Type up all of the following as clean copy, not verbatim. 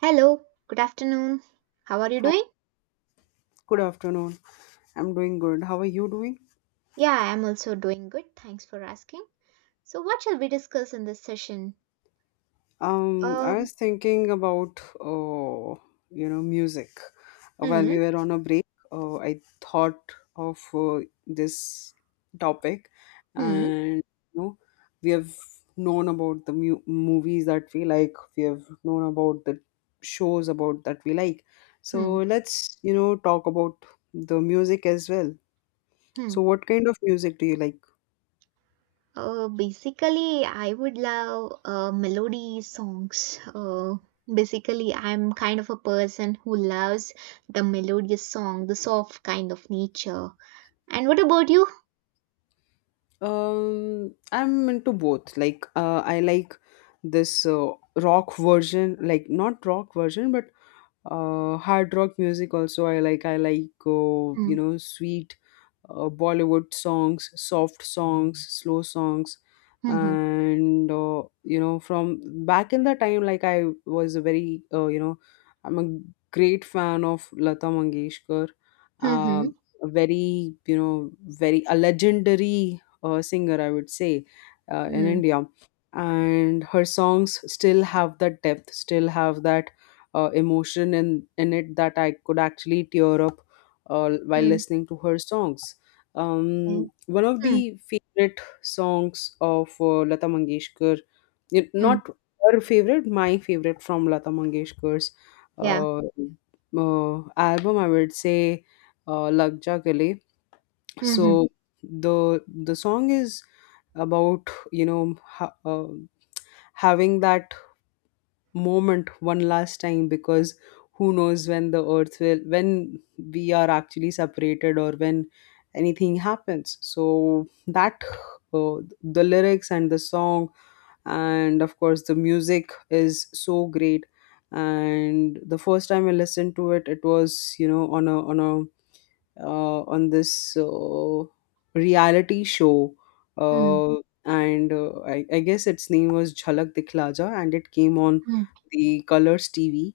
Hello, good afternoon. How are you Hi, doing? good afternoon. I'm doing good. How are you doing? Yeah, I am also doing good. Thanks for asking. So, what shall we discuss in this session? I Um, was thinking about you know, music. While hmm, we were on a break, I thought of this topic, hmm, and you know, we have known about the mu movies that we like. We have known about the shows about that we like. hmm, So let's, you know, talk about the music as well. hmm. So what kind of music do you like? Basically, I would love melody songs. Basically, I'm kind of a person who loves the melodious song, the soft kind of nature. And what about you? I'm into both. Like, I like this rock version, like not rock version, but hard rock music also. I like. I like, you Hmm, know, sweet Bollywood songs, soft songs, slow songs, hmm, hmm, and you know, from back in the time, like I was a very, you know, I'm a great fan of Lata Mangeshkar, uh, hmm, a very, you know, very a legendary singer, I would say, in hmm, India. And her songs still have that depth, still have that emotion in it that I could actually tear up while hmm, listening to her songs. hmm, okay, One of hmm, the favorite songs of Lata Mangeshkar, hmm, not her favorite, my favorite from Lata Mangeshkar's yeah, uh, album, I would say Lag Ja Gale. hmm, hmm, So the song is about, you know, having that moment one last time, because who knows when the earth will, when we are actually separated or when anything happens. So that, uh, the lyrics and the song, and of course the music is so great. And the first time I listened to it, it was, you know, on a on this reality show, hmm, uh, and I guess its name was Jhalak Dikhla Ja, and it came on hmm. the Colors TV.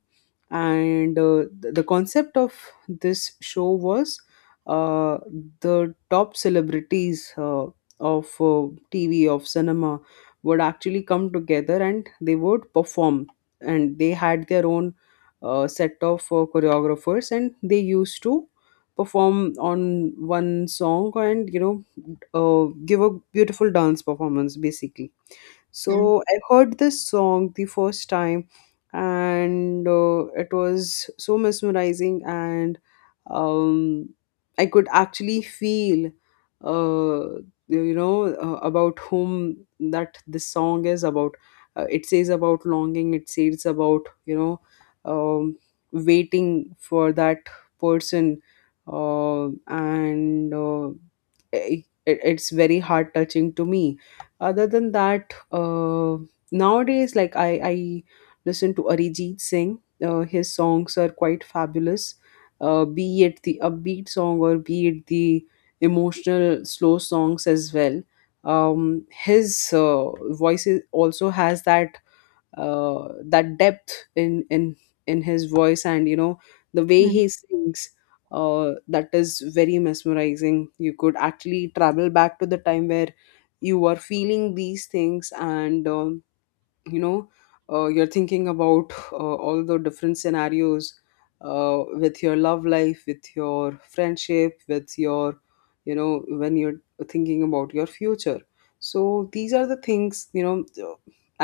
And the concept of this show was, uh, the top celebrities of TV, of cinema, would actually come together and they would perform. And they had their own set of choreographers, and they used to perform on one song, and you know, give a beautiful dance performance basically. Hmm. So I heard this song the first time, and it was so mesmerizing, and um, I could actually feel, uh, about whom that this song is about. It says about longing. It says about, you know, um, waiting for that person, uh, and uh, it, it- it's very heart touching to me. Other than that, nowadays, like I listen to Arijit Singh. His songs are quite fabulous. Be it the upbeat song or be it the emotional slow songs as well. His also has that that depth in his voice, and you know, the way Mm, he sings, that is very mesmerizing. You could actually travel back to the time where you were feeling these things, and you know, you're thinking about all the different scenarios, with your love life, with your friendship, with your, you know, when you're thinking about your future. So these are the things, you know,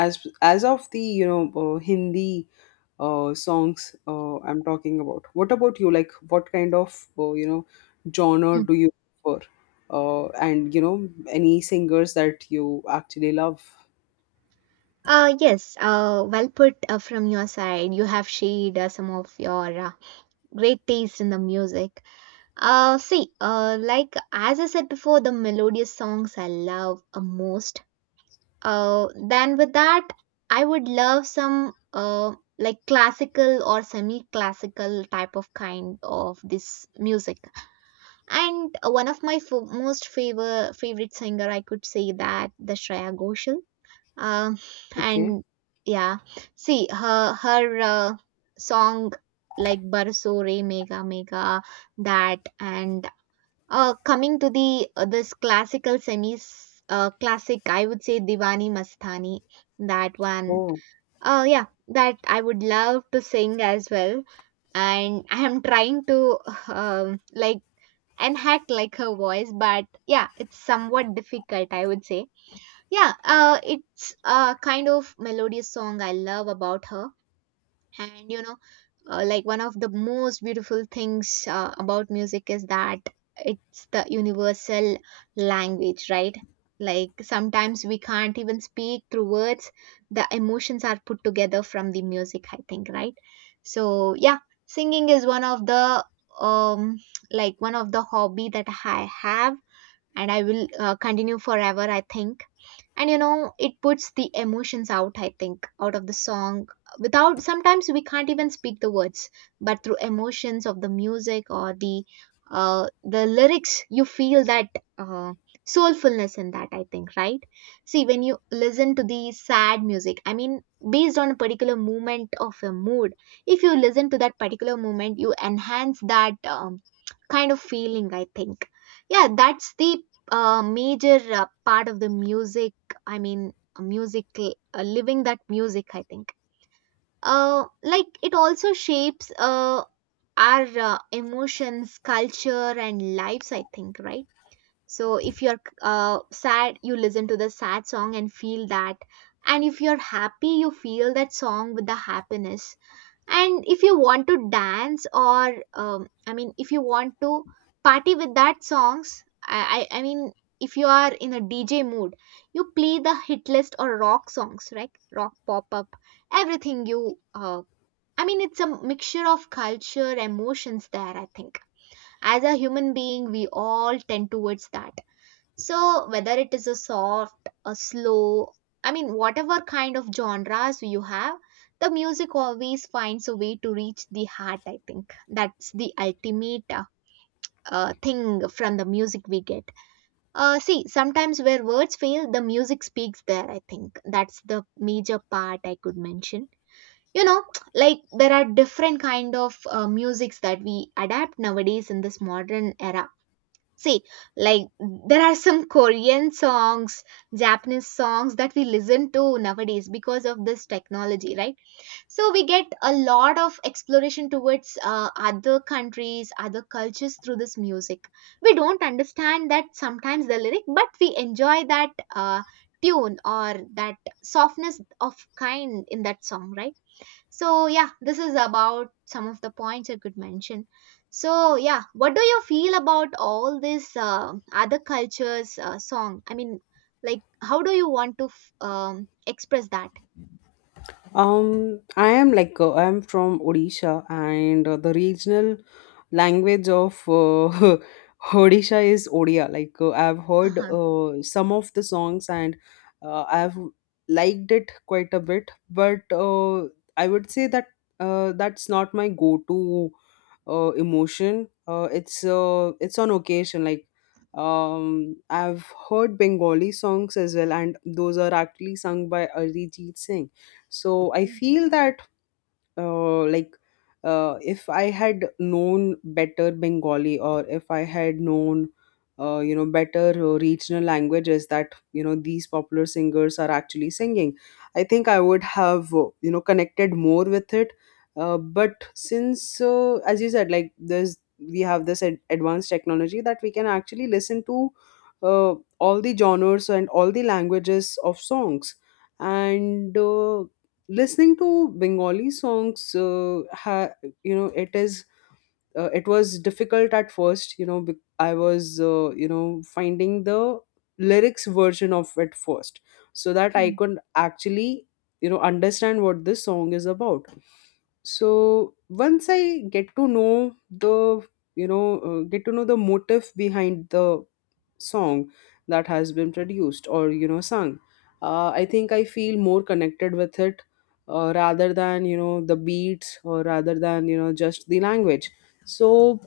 as of the, you know, Hindi songs I'm talking about. What about you? Like, what kind of, you know, genre mm. do you prefer, and you know, any singers that you actually love? Yes, well put from your side. You have shared some of your great taste in the music. See, like as I said before, the melodious songs I love most. Then with that, I would love some like classical or semi-classical type of kind of this music. And one of my most favorite singer, I could say that the Shreya Ghoshal. Um, Okay. and yeah, see her song like Barsore Mega Mega, that. And coming to the this classical semis classic, I would say Diwani Mastani, that one. Oh. Uh yeah, that I would love to sing as well, and I am trying to like and hack like her voice. But yeah, it's somewhat difficult, I would say. Yeah, it's a kind of melodious song I love about her. And you know, like one of the most beautiful things about music is that it's the universal language, right? Like sometimes we can't even speak through words. The emotions are put together from the music, I think, right? So yeah, singing is one of the um like one of the hobby that I have, and I will continue forever, I think. And you know, it puts the emotions out, I think, out of the song. Without, sometimes we can't even speak the words, but through emotions of the music or the lyrics, you feel that uh, soulfulness in that, I think, right? See, when you listen to the sad music, I mean, based on a particular moment of a mood, if you listen to that particular moment, you enhance that kind of feeling, I think. Yeah, that's the major part of the music. I mean, music, living that music, I think. Like it also shapes our emotions, culture, and lives, I think, right? So if you're sad, you listen to the sad song and feel that. And if you're happy, you feel that song with the happiness. And if you want to dance or I mean, if you want to party with that songs, I mean, if you are in a DJ mood, you play the hit list or rock songs, right? Rock, pop up, everything. You, I mean, it's a mixture of culture emotions there, I think. As a human being, we all tend towards that. So whether it is a soft, a slow, I mean whatever kind of genres you have, the music always finds a way to reach the heart, I think. That's the ultimate thing from the music we get. See, sometimes where words fail, the music speaks there, I think. That's the major part I could mention. You know, like there are different kind of musics that we adapt nowadays in this modern era. See, like there are some Korean songs, Japanese songs that we listen to nowadays because of this technology, right? So we get a lot of exploration towards other countries, other cultures through this music. We don't understand that sometimes the lyric, but we enjoy that tune or that softness of kind in that song, right? So yeah, this is about some of the points I could mention. So yeah, what do you feel about all this other cultures song? I mean, like how do you want to express that? I am like, I am from Odisha, and the regional language of Odisha is Odia. Like, I've heard Uh-huh. Some of the songs, and I've liked it quite a bit. But I would say that that's not my go-to emotion. It's on occasion. Like I've heard Bengali songs as well, and those are actually sung by Arijit Singh. So I feel that like if I had known better Bengali, or if I had known you know, better regional languages that, you know, these popular singers are actually singing, I think I would have, you know, connected more with it. But since, as you said, like there's, we have this advanced technology that we can actually listen to uh, all the genres and all the languages of songs. And listening to Bengali songs, you know, it is, it was difficult at first, you know, I was, you know, finding the lyrics version of it first so that I Hmm, could actually, you know, understand what this song is about. So once I get to know the, you know, get to know the motive behind the song that has been produced, or you know, sung, I think I feel more connected with it, rather than, you know, the beats, or rather than, you know, just the language. So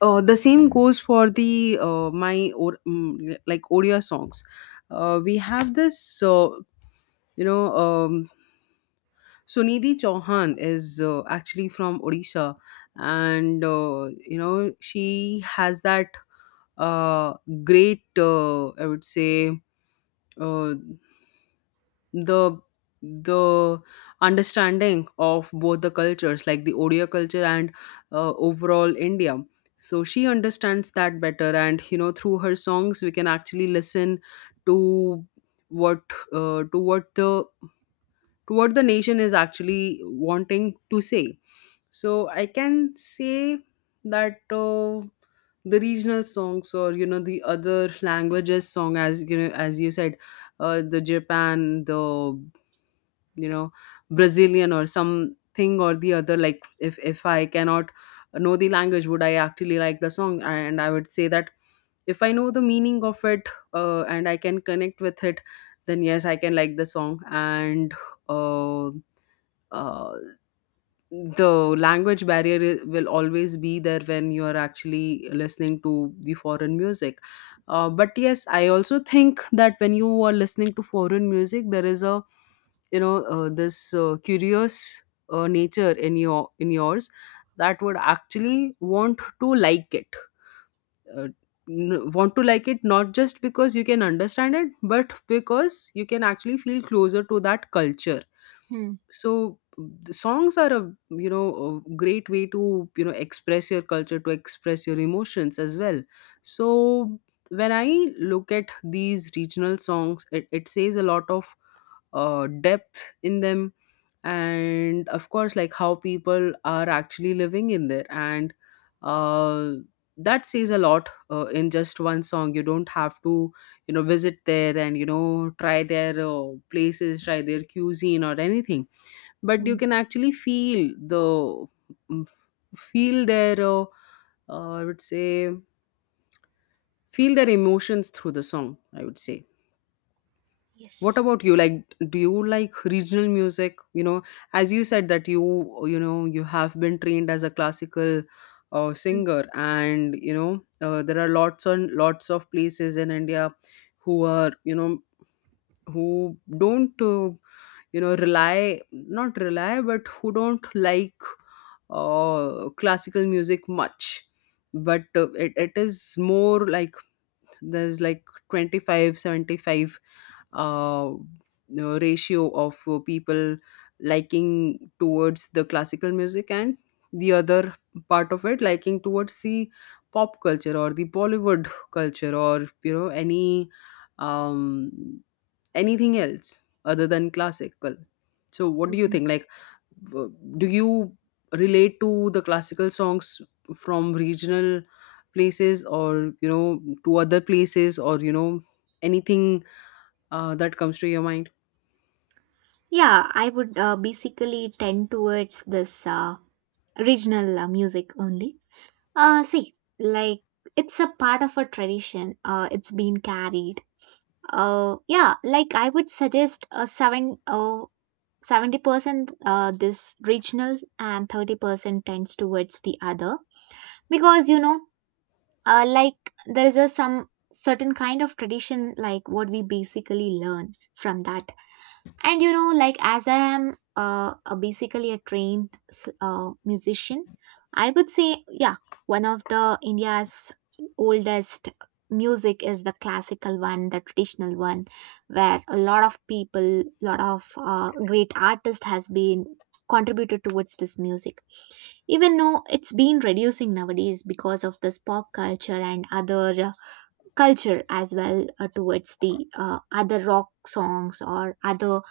the same goes for the, like Odia songs. We have this, you know, Sunidhi Chauhan is actually from Odisha. And you know, she has that uh, great I would say, uh, the the understanding of both the cultures, like the Odia culture and overall India. So she understands that better, and you know, through her songs we can actually listen to what, uh, to what the to what the nation is actually wanting to say. So I can say that the regional songs, or you know, the other languages song, as you know, as you said, the Japan, the, you know, Brazilian or something, or the other. Like, if I cannot know the language, would I actually like the song? And I would say that if I know the meaning of it, and I can connect with it, then yes, I can like the song. And uh, uh, the language barrier will always be there when you are actually listening to the foreign music. But yes, I also think that when you are listening to foreign music, there is a, you know, this curious nature in yours that would actually want to like it, uh, want to like it not just because you can understand it, but because you can actually feel closer to that culture. hmm, So the songs are a, you know, a great way to, you know, express your culture, to express your emotions as well. So when I look at these regional songs, it says a lot of depth in them, and of course, like how people are actually living in there. And uh, that says a lot, in just one song. You don't have to, you know, visit there and, you know, try their places, try their cuisine or anything, but hmm. you can actually feel the, mm, feel their I would say, feel their emotions through the song, I would say. What Yes. about you? Like, do you like regional music? You know, as you said that you know, you have been trained as a classical Hmm, singer, and you know, there are lots and lots of places in India who are, you know, who don't, you know, rely, but who don't like classical music much. But it is more like, there's like twenty five seventy five 75 uh, you know, ratio of people liking towards the classical music, and the other part of it liking towards the pop culture, or the Bollywood culture, or you know, any um anything else other than classical. So what hmm, do you hmm. think? Like, do you relate to the classical songs from regional places, or you know, to other places, or you know, anything that comes to your mind? Yeah, I would basically tend towards this regional music only. See, like it's a part of a tradition. It's been carried. Yeah, like I would suggest a 70% this regional and 30% tends towards the other. Because you know like there is a some certain kind of tradition, like what we basically learn from that. And you know, like as I am a basically a trained musician I would say. Yeah, one of the India's oldest music is the classical one, the traditional one, where a lot of people, lot of great artist has been contributed towards this music. Even though it's been reducing nowadays because of this pop culture and other culture as well, towards the other rock songs or other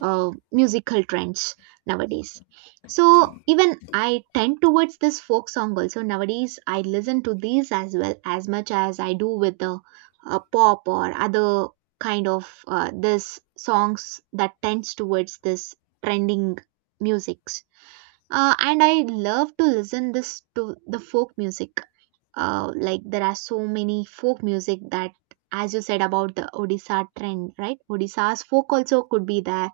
musical trends nowadays. So even I tend towards this folk song also nowadays. I listen to these as well as much as I do with the pop or other kind of this songs that tends towards this trending musics. And I love to listen this to the folk music. Like there are so many folk music that, as you said about the Odisha trend, right? Odisha's folk also could be there,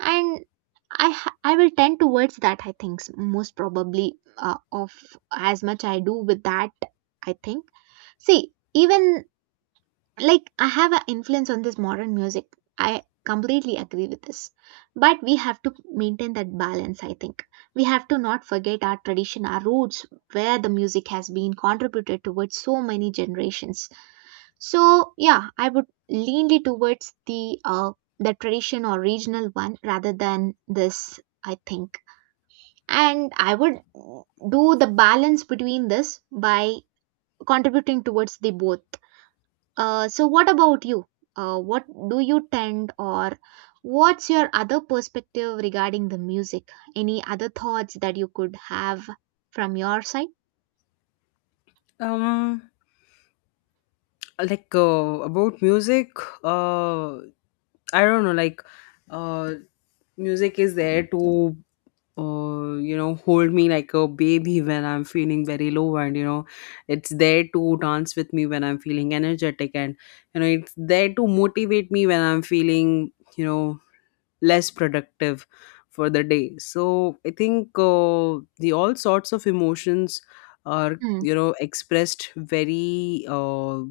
and I will tend towards that, I think. Most probably of as much I do with that, I think. See, even like I have an influence on this modern music. I completely agree with this, but we have to maintain that balance, I think. We have to not forget our tradition, our roots, where the music has been contributed towards so many generations. So yeah, I would leanly towards the tradition or regional one rather than this, I think. And I would do the balance between this by contributing towards the both. So what about you? What do you tend, or what's your other perspective regarding the music? Any other thoughts that you could have from your side? um like, about music, uh I don't know, like, uh music is there to, you know, hold me like a baby when I'm feeling very low, and you know, it's there to dance with me when I'm feeling energetic, and you know, it's there to motivate me when I'm feeling, you know, less productive for the day. So I think the all sorts of emotions are, Hmm. you know, expressed very.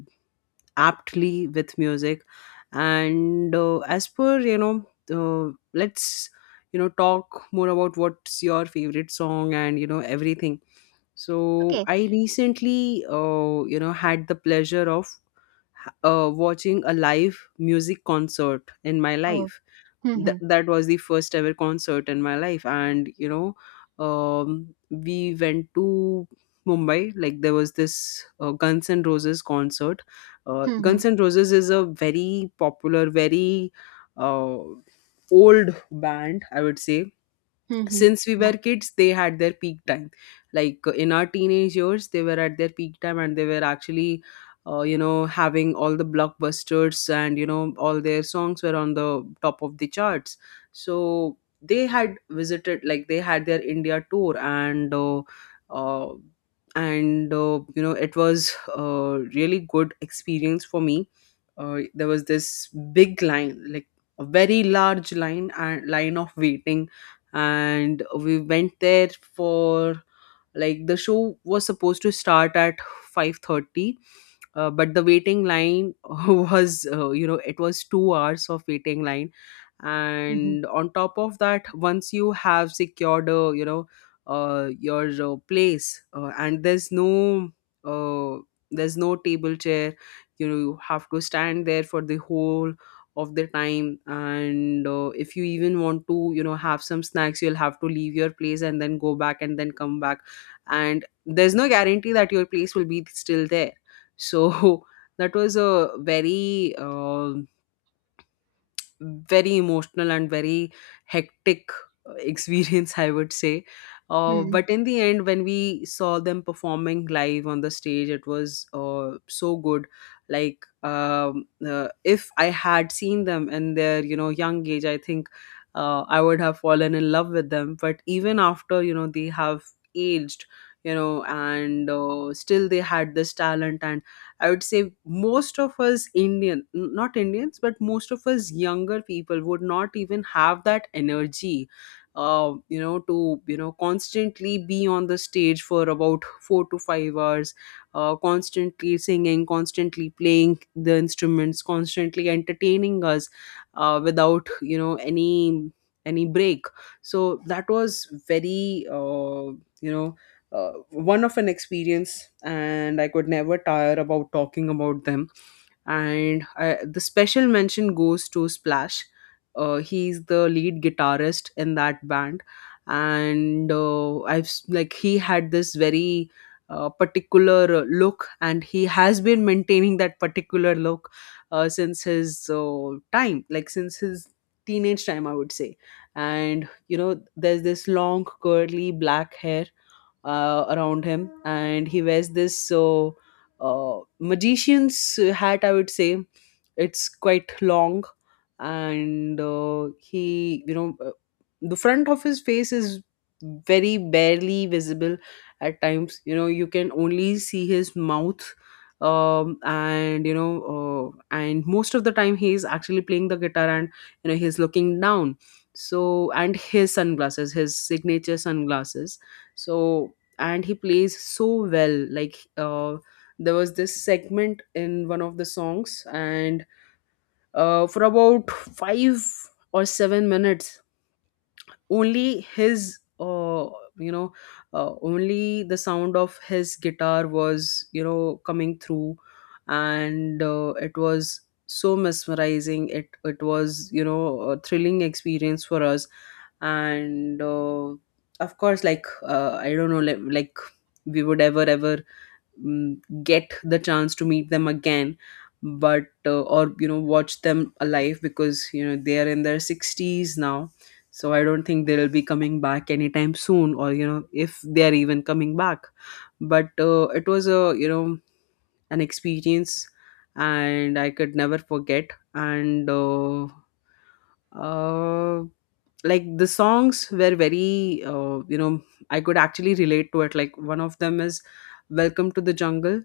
Aptly with music. And as per, let's, talk more about what's your favorite song, and everything. So Okay. I recently had the pleasure of watching a live music concert in my Oh. life. Hmm. Hmm. That was the first ever concert in my life, and we went to Mumbai. Like, there was this Guns N' Roses concert. Hmm. Hmm. Guns N' Roses is a very popular, very uh, old band, I would say. Hmm. Hmm. Since we Yeah. were kids they had their peak time. Like in our teenage years they were at their peak time, and they were actually having all the blockbusters, and all their songs were on the top of the charts. So they had visited, like they had their India tour, uh, and it was a really good experience for me. There was this big line, like a very large line, and line of waiting. And we went there for, like, the show was supposed to start at 5:30. But the waiting line was it was 2 hours of waiting line. Hmm. Hmm. And on top of that, once you have secured your place, and uh, there's no table chair. You have to stand there for the whole of the time. And if you even want to have some snacks, you'll have to leave your place and then go back and then come back, and there's no guarantee that your place will be still there. So that was a very, very emotional and very hectic, experience, I would say. Hmm, hmm. But in the end, when we saw them performing live on the stage, it was so good. Like, if I had seen them in their, young age, I think I would have fallen in love with them. But even after, they have aged, and still they had this talent. And I would say most of us Indian — not Indians, but most of us younger people would not even have that energy, to constantly be on the stage for about 4 to 5 hours, constantly singing, constantly playing the instruments, constantly entertaining us, without any break. So that was very, you know one of an experience, and I could never tire about talking about them. And the special mention goes to Splash. He's the lead guitarist in that band. And like he had this very particular look, and he has been maintaining that particular look since his time, like since his teenage time, I would say. And there's this long curly black hair around him. And he wears this, magician's hat, I would say. It's quite long. And he you know the front of his face is very barely visible. At times, you can only see his mouth. Um and you know uh, and most of the time he is actually playing the guitar, and he's looking down. So, and his sunglasses, his signature sunglasses. So, and he plays so well. Like there was this segment in one of the songs, and for about 5 or 7 minutes only his uh, you know only the sound of his guitar was coming through. And it was so mesmerizing. It was a thrilling experience for us. And of course, like I don't know, like we would ever get the chance to meet them again. But Or watch them alive, because they are in their 60s now. So I don't think they'll be coming back anytime soon, or if they are even coming back. But It was a, an experience, and I could never forget. And uh, like, the songs were very, I could actually relate to it. Like, one of them is Welcome to the Jungle.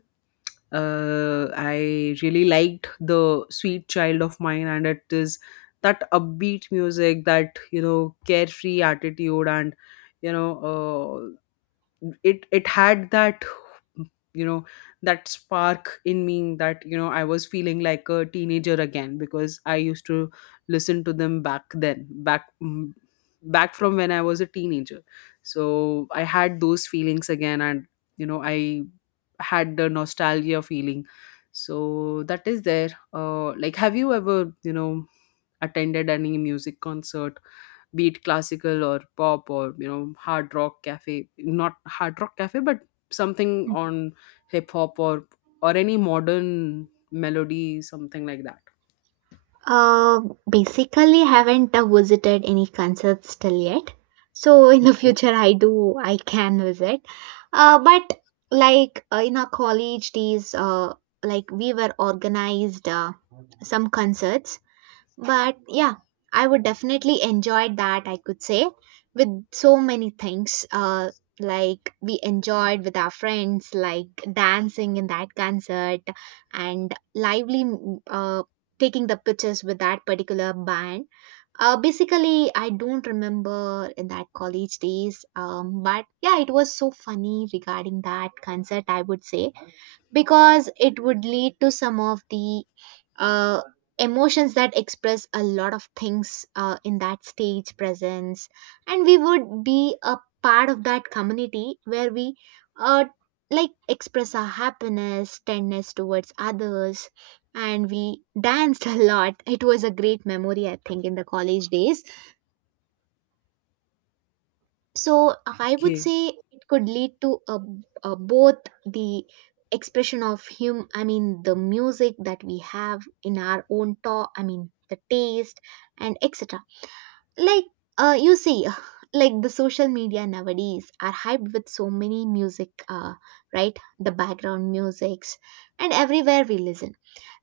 I really liked the Sweet Child of Mine, and it is that upbeat music, that carefree attitude, and you know uh, it had that, you know that spark in me, that I was feeling like a teenager again, because I used to listen to them back then, back from when I was a teenager. So I had those feelings again, and I had the nostalgia feeling. So that is there. Like, have you ever, attended any music concert, be it classical or pop, or Hard Rock Cafe — not Hard Rock Cafe — but something on hip hop, or any modern melody, something like that. Uh, Basically, haven't visited any concerts till yet. So in the Okay, future, I can visit. But like in our college days, like we were organized some concerts, but yeah, I would definitely enjoy that, I could say, with so many things. Like we enjoyed with our friends, like dancing in that concert, and lively taking the pictures with that particular band. Basically, I don't remember in that college days, but yeah, it was so funny regarding that concert, I would say, because it would lead to some of the uh, emotions that express a lot of things in that stage presence. And we would be a part of that community where we uh, like express our happiness, tenderness towards others. And we danced a lot. It was a great memory, I think, in the college days. So I would okay. say it could lead to a both the expression of hum, I mean the music that we have in our own talk, I mean the taste and etc. Like you see like the social media nowadays are hyped with so many music, right, the background musics, and everywhere we listen.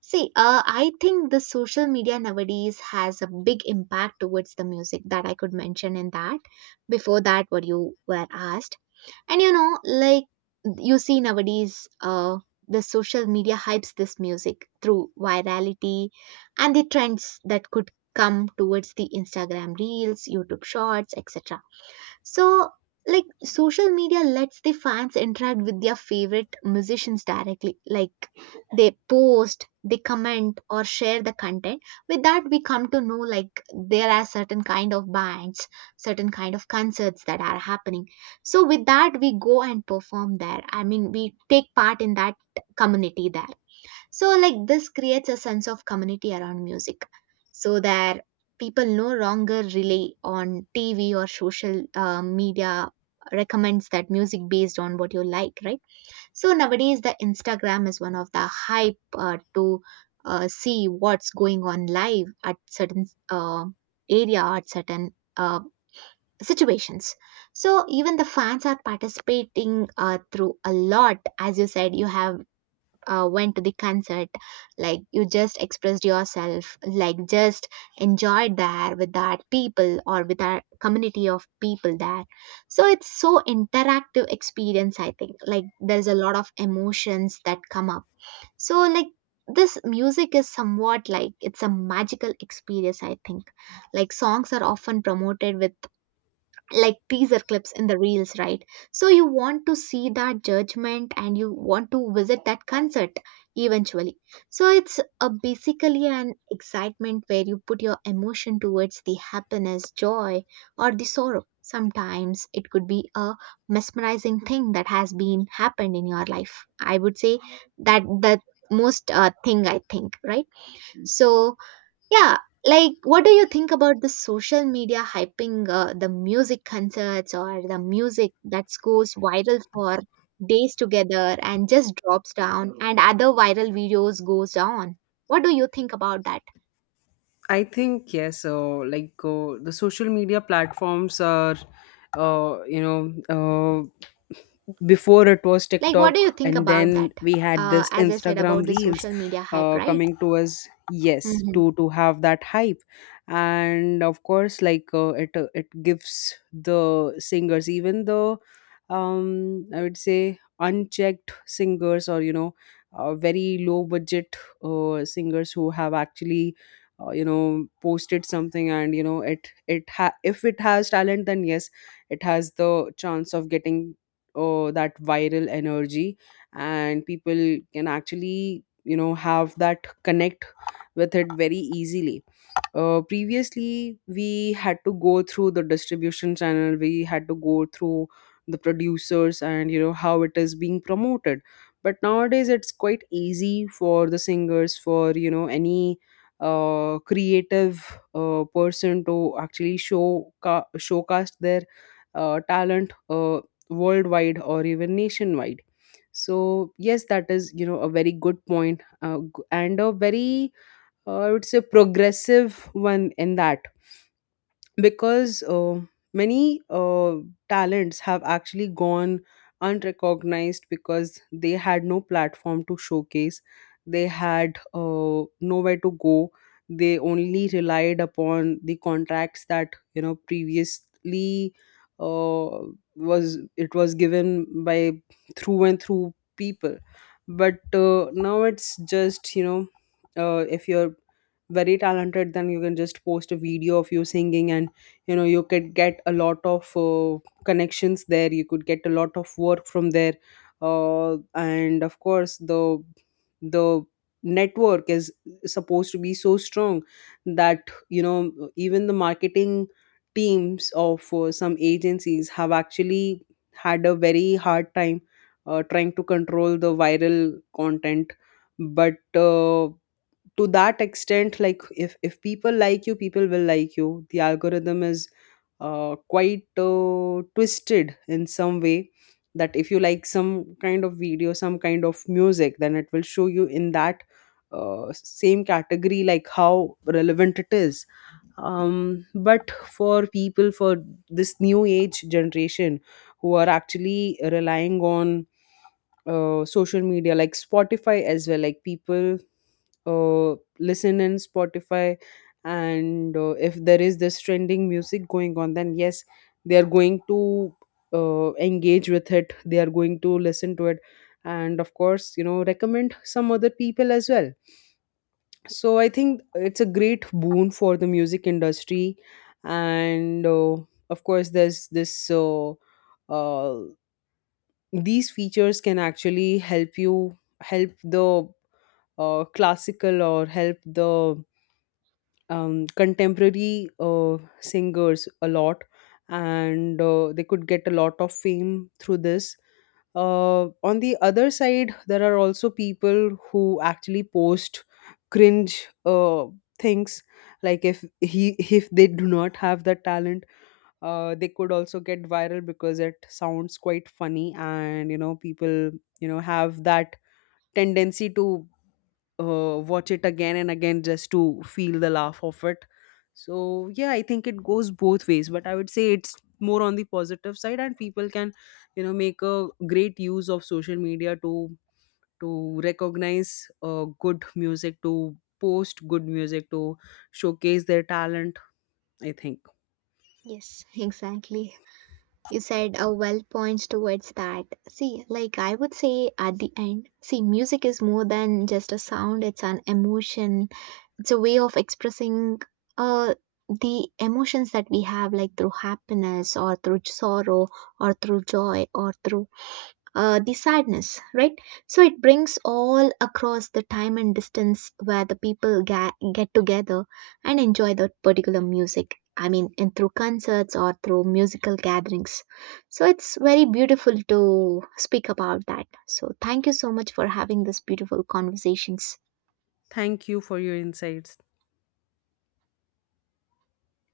See I think the social media nowadays has a big impact towards the music that I could mention in that before that what you were asked. And you know, like you see nowadays, the social media hypes this music through virality and the trends that could come towards the Instagram reels, YouTube shorts, etc. So, like, social media lets the fans interact with their favorite musicians directly. Like, they post, they comment, or share the content. With that, we come to know like there are certain kind of bands, certain kind of concerts that are happening. So, with that, we go and perform there. I mean, we take part in that community there. So, like, this creates a sense of community around music so that people no longer rely on TV or social media recommends that music based on what you like, right? So, nowadays, the Instagram is one of the hype to see what's going on live at certain area or at certain situations. So, even the fans are participating through a lot. As you said, you have went to the concert, like you just expressed yourself, like just enjoyed there with that people or with our community of people there. So it's so interactive experience, I think. Like there's a lot of emotions that come up. So like this music is somewhat like it's a magical experience, I think. Like songs are often promoted with like teaser clips in the reels, right? So you want to see that judgment and you want to visit that concert eventually. So it's a basically an excitement where you put your emotion towards the happiness, joy, or the sorrow. Sometimes it could be a mesmerizing thing that has been happened in your life. I would say that the most thing, I think, right? So yeah, like what do you think about the social media hyping the music concerts or the music that goes viral for days together and just drops down and other viral videos goes on? What do you think about that? I think yes. So, like, the social media platforms are, uh, you know uh, before it was Like what do you TikTok, think and about then that? we had this As I said about Instagram the Reels social media hype, right? coming to us. Yes, Mm-hmm. to have that hype. And of course, like it gives the singers, even the, I would say, unchecked singers, or very low budget singers who have actually posted something, and if it has talent, then yes, it has the chance of getting that viral energy, and people can actually, have that connect with it very easily. Previously we had to go through the distribution channel, we had to go through the producers and how it is being promoted. But nowadays it's quite easy for the singers, for any creative person to actually showcast their talent, worldwide or even nationwide. So yes, that is, a very good point, and a very, I would say, progressive one in that. Because many talents have actually gone unrecognized, because they had no platform to showcase. They had nowhere to go. They only relied upon the contracts that, previously, uh, was it was given by, through and through people. But now it's just, if you're very talented, then you can just post a video of you singing, and you could get a lot of connections there, you could get a lot of work from there. And of course, the network is supposed to be so strong, that even the marketing teams of some agencies have actually had a very hard time trying to control the viral content. But to that extent, like, if people like you, people will like you. The algorithm is quite twisted in some way, that if you like some kind of video, some kind of music, then it will show you in that same category, like how relevant it is. But for people, for this new age generation who are actually relying on social media like Spotify as well, like people listen in Spotify. And if there is this trending music going on, then yes, they are going to engage with it, they are going to listen to it, and of course, recommend some other people as well. So I think it's a great boon for the music industry. And of course, there's this uh, these features can actually help the classical, or help the, contemporary singers a lot. And they could get a lot of fame through this. On the other side, there are also people who actually post cringe, things. Like, if they do not have the talent, they could also get viral because it sounds quite funny, and people, have that tendency to watch it again and again, just to feel the laugh of it. So yeah, I think it goes both ways, but I would say it's more on the positive side, and people can, make a great use of social media to recognize good music, to post good music, to showcase their talent. I think. Yes, exactly. You said a well points towards that. See, like I would say at the end, see, music is more than just a sound, it's an emotion, it's a way of expressing uh, the emotions that we have like through happiness or through sorrow or through joy or through the sadness, right? So it brings all across the time and distance where the people get together and enjoy that particular music, I mean, and through concerts or through musical gatherings. So it's very beautiful to speak about that. So thank you so much for having this beautiful conversations. Thank you for your insights.